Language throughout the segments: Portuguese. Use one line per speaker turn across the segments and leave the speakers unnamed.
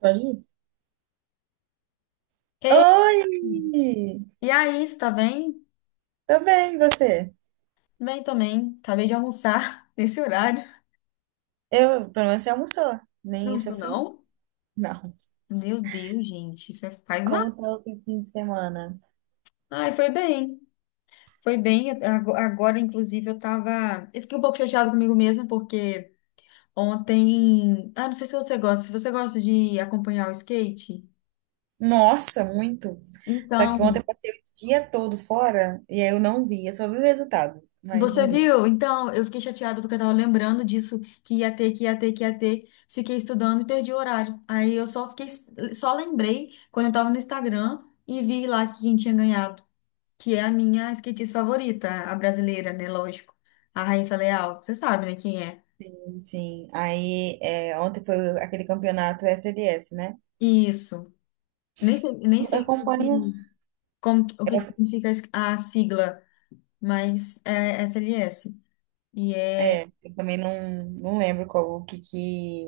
Pode ir.
Ei,
Oi!
e aí, você tá bem?
Tô bem, e você?
Bem também. Acabei de almoçar nesse horário.
Eu, pelo menos você almoçou.
Você não
Nem isso eu
almoçou,
fiz?
não?
Não.
Meu Deus, gente, faz mal.
Como tá o seu fim de semana?
Ai, foi bem. Foi bem. Agora, inclusive, eu tava. Eu fiquei um pouco chateada comigo mesma, porque ontem. Ah, não sei se você gosta. Se você gosta de acompanhar o skate,
Nossa, muito! Só que ontem
então.
eu passei o dia todo fora e aí eu não vi. Eu só vi o resultado, mas
Você
não vi.
viu? Então, eu fiquei chateada porque eu tava lembrando disso, que ia ter, que ia ter, que ia ter. Fiquei estudando e perdi o horário. Aí eu só fiquei, só lembrei quando eu tava no Instagram e vi lá quem tinha ganhado, que é a minha skatista favorita, a brasileira, né? Lógico. A Raíssa Leal. Você sabe, né, quem é?
Sim, aí é, ontem foi aquele campeonato SLS, né?
Isso. Nem sei, nem
Eu
sei o que,
acompanho.
que- o que que significa a sigla, mas é SLS. E é.
É, eu também não lembro qual,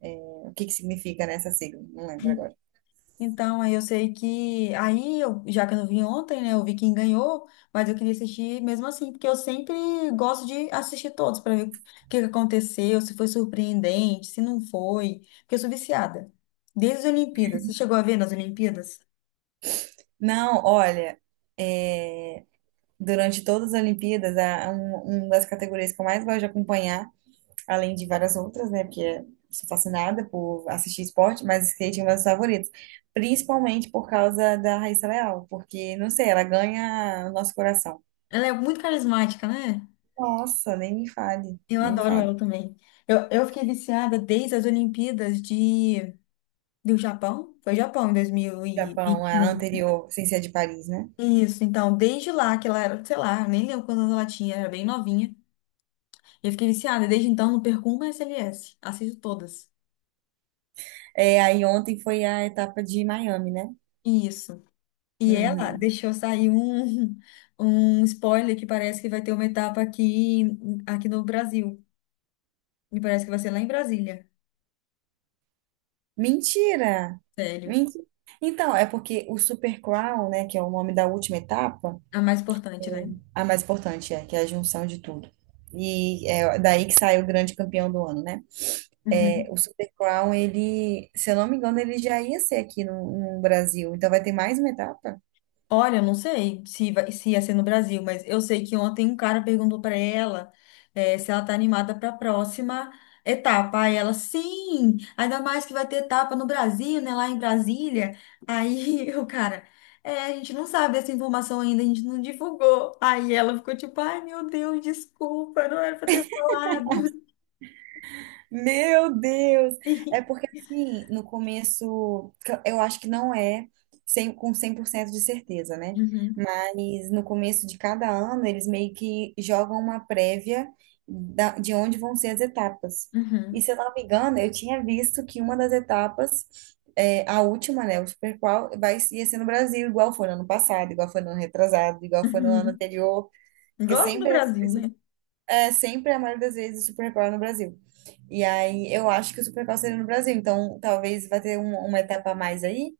é, o que que significa nessa sigla. Não lembro agora.
Então, aí eu sei que. Aí, eu, já que eu não vi ontem, né? Eu vi quem ganhou, mas eu queria assistir mesmo assim, porque eu sempre gosto de assistir todos para ver o que que aconteceu, se foi surpreendente, se não foi. Porque eu sou viciada. Desde as Olimpíadas. Você chegou a ver nas Olimpíadas?
Não, olha, é, durante todas as Olimpíadas, uma das categorias que eu mais gosto de acompanhar, além de várias outras, né? Porque eu sou fascinada por assistir esporte, mas skate é uma das favoritas. Principalmente por causa da Raíssa Leal, porque, não sei, ela ganha o nosso coração.
Ela é muito carismática, né?
Nossa, nem me fale,
Eu
nem me
adoro
fale.
ela também. Eu fiquei viciada desde as Olimpíadas de, do Japão. Foi Japão em
Japão, a
2021.
anterior, sem ser a de Paris, né?
Isso, então, desde lá que ela era, sei lá, nem lembro quantos anos ela tinha, era bem novinha. Eu fiquei viciada, e desde então não perco uma SLS, assisto todas.
É, aí ontem foi a etapa de Miami, né?
Isso. E ela
Uhum.
deixou sair um, um spoiler que parece que vai ter uma etapa aqui no Brasil. E parece que vai ser lá em Brasília.
Mentira!
Sério.
Mentira! Então, é porque o Super Crown, né, que é o nome da última etapa.
A mais importante, né?
A mais importante é, que é a junção de tudo. E é daí que saiu o grande campeão do ano, né? É,
Uhum.
o Super Crown, ele, se eu não me engano, ele já ia ser aqui no Brasil. Então vai ter mais uma etapa?
Olha, eu não sei se ia ser no Brasil, mas eu sei que ontem um cara perguntou para ela, se ela tá animada para a próxima etapa. Aí ela, sim, ainda mais que vai ter etapa no Brasil, né, lá em Brasília. Aí o cara, é, a gente não sabe dessa informação ainda, a gente não divulgou. Aí ela ficou tipo, ai meu Deus, desculpa, não era para ter falado.
Meu Deus! É porque, assim, no começo, que eu acho que não é 100 com 100% de certeza, né?
Uhum,
Mas no começo de cada ano, eles meio que jogam uma prévia de onde vão ser as etapas. E
uhum,
se eu não me engano, eu tinha visto que uma das etapas, é, a última, né, o Super Qual, ia ser no Brasil, igual foi no ano passado, igual foi no ano retrasado, igual foi no ano
uhum.
anterior, porque
Gosto do
sempre é
Brasil, né?
é sempre, a maioria das vezes, o Supercore é no Brasil. E aí eu acho que o Supercore seria no Brasil, então talvez vai ter uma etapa a mais aí,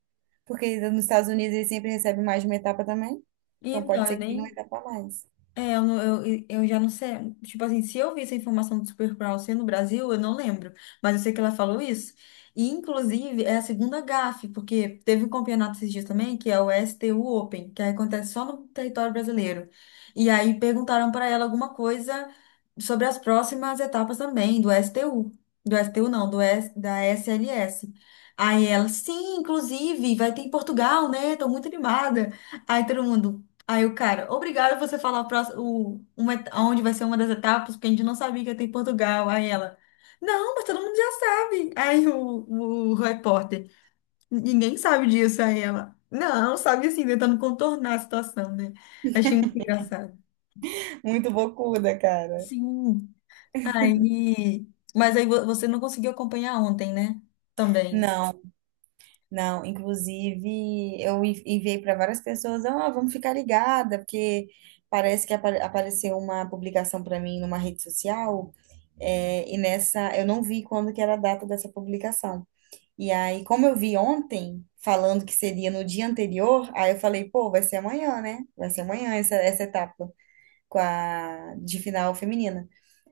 porque nos Estados Unidos eles sempre recebem mais de uma etapa também. Então
Então,
pode
eu
ser que tenha uma
nem.
etapa a mais.
É, eu já não sei. Tipo assim, se eu vi essa informação do Supercrawl ser no Brasil, eu não lembro. Mas eu sei que ela falou isso. E, inclusive, é a segunda gafe, porque teve um campeonato esses dias também, que é o STU Open, que acontece só no território brasileiro. E aí perguntaram para ela alguma coisa sobre as próximas etapas também do STU. Do STU não, da SLS. Aí ela, sim, inclusive, vai ter em Portugal, né? Tô muito animada. Aí todo mundo. Aí o cara, obrigado você falar o próximo, onde vai ser uma das etapas, porque a gente não sabia que ia ter em Portugal. Aí ela, não, mas todo mundo já sabe. Aí o repórter, ninguém sabe disso. Aí ela, não, sabe assim, tentando contornar a situação, né? Achei muito engraçado.
Muito bocuda, cara.
Sim. Aí, mas aí você não conseguiu acompanhar ontem, né? Também.
Não, não. Inclusive, enviei para várias pessoas, ah, vamos ficar ligada, porque parece que apareceu uma publicação para mim numa rede social, é, e nessa eu não vi quando que era a data dessa publicação. E aí, como eu vi ontem, falando que seria no dia anterior, aí eu falei, pô, vai ser amanhã, né? Vai ser amanhã essa etapa com a, de final feminina.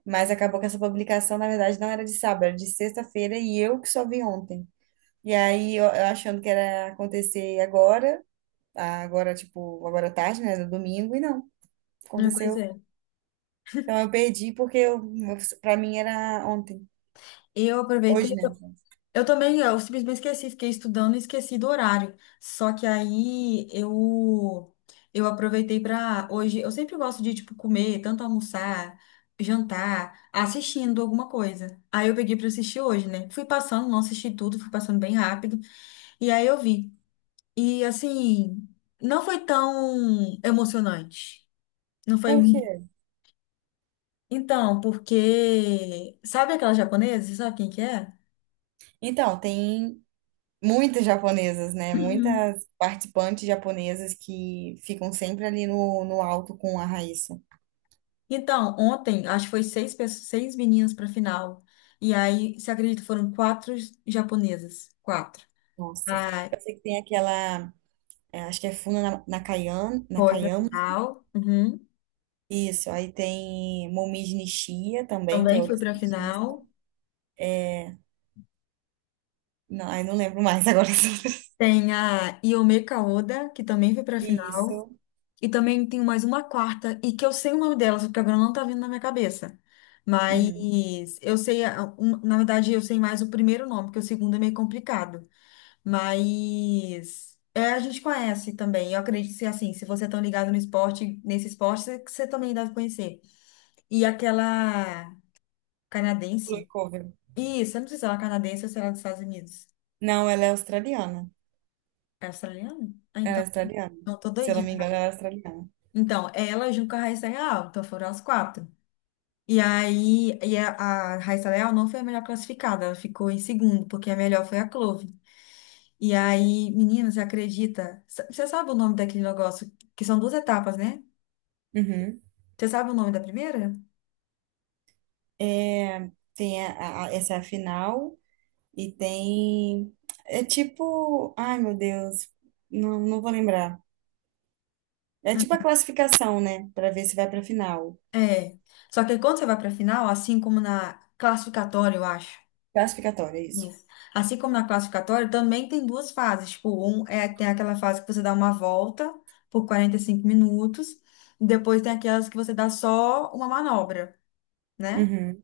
Mas acabou que essa publicação, na verdade, não era de sábado, era de sexta-feira e eu que só vi ontem. E aí, eu achando que era acontecer agora, agora, tipo, agora à tarde, né? No domingo, e não,
Ah, pois
aconteceu.
é.
Então eu perdi porque pra mim era ontem.
Eu aproveitei.
Hoje, né?
Eu também, eu simplesmente esqueci, fiquei estudando e esqueci do horário. Só que aí eu aproveitei para hoje, eu sempre gosto de tipo comer, tanto almoçar, jantar, assistindo alguma coisa. Aí eu peguei para assistir hoje, né? Fui passando, não assisti tudo, fui passando bem rápido e aí eu vi. E assim, não foi tão emocionante. Não foi.
Por quê?
Então, porque sabe aquela japonesa? Você sabe quem que é?
Então, tem. Muitas japonesas, né?
Uhum.
Muitas participantes japonesas que ficam sempre ali no alto com a Raíssa.
Então, ontem, acho que foi seis, pessoas, seis meninas para final. E aí, você acredita, foram quatro japonesas. Quatro.
Nossa,
A
eu sei que tem aquela, é, acho que é Funa Nakayan,
foi para
Nakayama,
final. Uhum.
isso, aí tem Momiji Nishiya também, que é
Também foi
outra
para
skatista.
final.
Não, aí não lembro mais agora as outras.
Tem a Iome Kaoda, que também foi para final.
Isso,
E também tem mais uma quarta, e que eu sei o nome dela, só que agora não tá vindo na minha cabeça.
uhum.
Mas eu sei, na verdade, eu sei mais o primeiro nome, porque o segundo é meio complicado. Mas é, a gente conhece também. Eu acredito que assim, se você é tão ligado no esporte, nesse esporte, você também deve conhecer. E aquela
Blue
canadense.
Cover.
Isso, eu não sei se ela é canadense ou se ela é dos Estados Unidos.
Não,
É australiana? Ah,
ela é
então,
australiana,
não, tô
se eu não
doidinha
me
na
engano,
cabeça.
ela é australiana.
Então, ela junto com a Raíssa Leal, então foram as quatro. E aí, e a Raíssa Leal não foi a melhor classificada, ela ficou em segundo, porque a melhor foi a Clove. E aí, menina, você acredita? Você sabe o nome daquele negócio? Que são duas etapas, né?
Uhum.
Você sabe o nome da primeira?
É, tem essa é a final. E tem. É tipo. Ai, meu Deus. Não, não vou lembrar. É tipo a classificação, né? Pra ver se vai pra final.
É. Só que quando você vai para a final, assim como na classificatória, eu acho.
Classificatória, é isso.
Isso. Assim como na classificatória, também tem duas fases. Tipo, um é tem aquela fase que você dá uma volta por 45 minutos, e depois tem aquelas que você dá só uma manobra, né?
Uhum,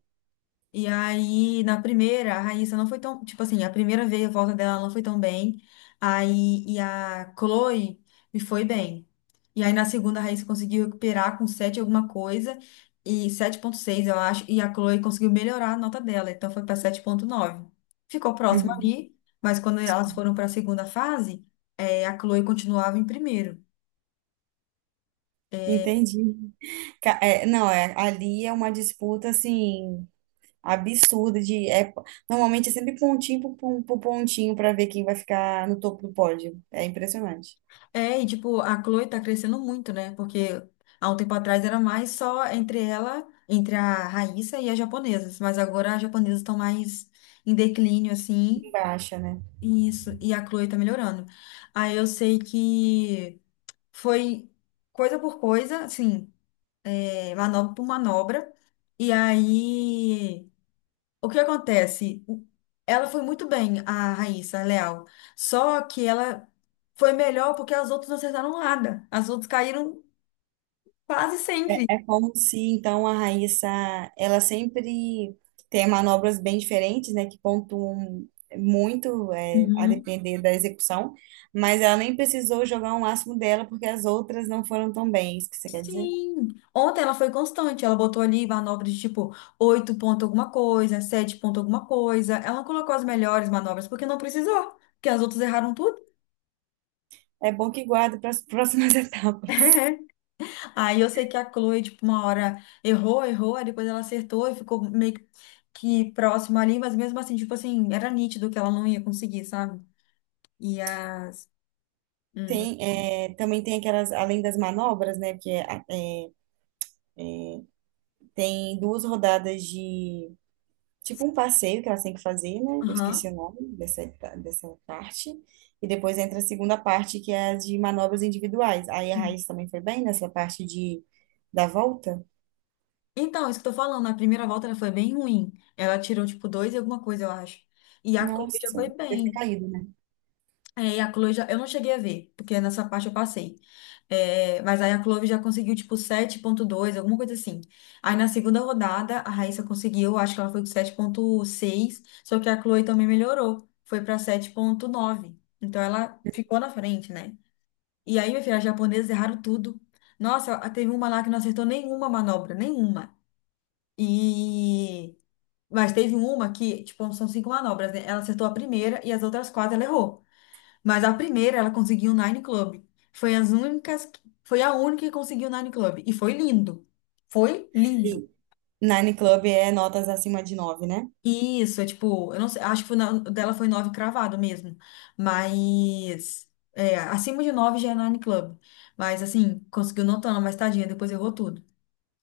E aí, na primeira, a Raíssa não foi tão. Tipo assim, a primeira vez, a volta dela não foi tão bem. Aí, e a Chloe me foi bem. E aí, na segunda, a Raíssa conseguiu recuperar com 7 alguma coisa, e 7.6 eu acho. E a Chloe conseguiu melhorar a nota dela, então foi para 7.9. Ficou próximo
uhum.
ali, mas quando elas foram para a segunda fase, a Chloe continuava em primeiro.
Entendi. Não, é, ali é uma disputa, assim, absurda de. É, normalmente é sempre por pontinho para ver quem vai ficar no topo do pódio. É impressionante.
É, e tipo, a Chloe tá crescendo muito, né? Porque há um tempo atrás era mais só entre ela, entre a Raíssa e as japonesas. Mas agora as japonesas estão mais em declínio,
Em
assim.
baixa, né?
E isso. E a Chloe tá melhorando. Aí eu sei que foi coisa por coisa, assim, é, manobra por manobra. E aí, o que acontece? Ela foi muito bem, a Raíssa, a Leal. Só que ela foi melhor porque as outras não acertaram nada. As outras caíram quase sempre.
É, é como se, então, a Raíssa, ela sempre tem manobras bem diferentes, né, que pontuam muito, é, a
Uhum.
depender da execução, mas ela nem precisou jogar um máximo dela, porque as outras não foram tão bem, é isso que você quer dizer?
Sim. Ontem ela foi constante, ela botou ali manobras de tipo 8 ponto alguma coisa, 7 ponto alguma coisa. Ela não colocou as melhores manobras porque não precisou, porque as outras erraram tudo.
É bom que guarda para as próximas etapas.
Aí eu sei que a Chloe, tipo, uma hora errou, errou, aí depois ela acertou e ficou meio que próxima ali, mas mesmo assim, tipo assim, era nítido que ela não ia conseguir, sabe? E as. Pode-
Tem, é, também tem aquelas, além das manobras, né, porque é, tem duas rodadas de tipo um passeio que elas têm que fazer, né? Eu
Aham.
esqueci o nome dessa, dessa parte. E depois entra a segunda parte, que é a de manobras individuais. Aí a Raíssa também foi bem nessa parte de da volta.
Então, isso que eu tô falando, na primeira volta ela foi bem ruim. Ela tirou, tipo, dois e alguma coisa, eu acho. E a Chloe já
Nossa,
foi
deve ter
bem.
caído, né?
É, e a Chloe já. Eu não cheguei a ver, porque nessa parte eu passei. É, mas aí a Chloe já conseguiu, tipo, 7.2, alguma coisa assim. Aí na segunda rodada, a Raíssa conseguiu, acho que ela foi com 7.6, só que a Chloe também melhorou. Foi pra 7.9. Então ela ficou na frente, né? E aí, minha filha, as japonesas erraram tudo. Nossa, teve uma lá que não acertou nenhuma manobra, nenhuma. E mas teve uma que, tipo, são cinco manobras, né? Ela acertou a primeira e as outras quatro ela errou. Mas a primeira ela conseguiu o Nine Club. Foi as únicas, foi a única que conseguiu o Nine Club. E foi lindo. Foi lindo.
E Nine Club é notas acima de nove, né?
E isso, é tipo, eu não sei, acho que foi dela foi nove cravado mesmo. Mas é, acima de nove já é Nine Club. Mas assim, conseguiu notando, mas tadinha, depois errou tudo.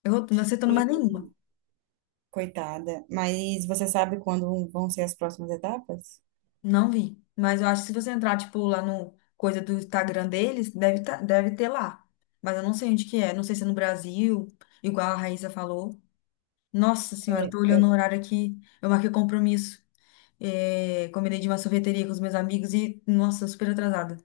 Errou tudo, não acertando
E,
mais nenhuma.
coitada. Mas você sabe quando vão ser as próximas etapas?
Não vi. Mas eu acho que se você entrar, tipo, lá no coisa do Instagram deles, deve, tá, deve ter lá. Mas eu não sei onde que é. Não sei se é no Brasil, igual a Raíssa falou. Nossa senhora, eu
É.
tô olhando o
é-
horário aqui. Eu marquei compromisso. É, combinei de uma sorveteria com os meus amigos e, nossa, super atrasada.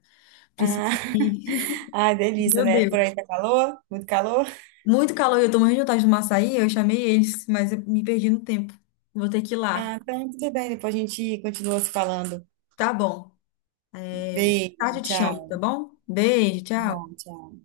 Ah,
Preciso ir.
ah, delícia,
Meu
né? Por
Deus.
aí tá calor? Muito calor?
Muito calor, e eu tô morrendo de vontade de tomar açaí. Eu chamei eles, mas eu me perdi no tempo. Vou ter que ir lá.
Ah, então tudo bem, depois a gente continua se falando.
Tá bom. É,
Beijo,
tarde eu te chamo,
tchau.
tá bom? Beijo,
Tá
tchau.
bom, tchau.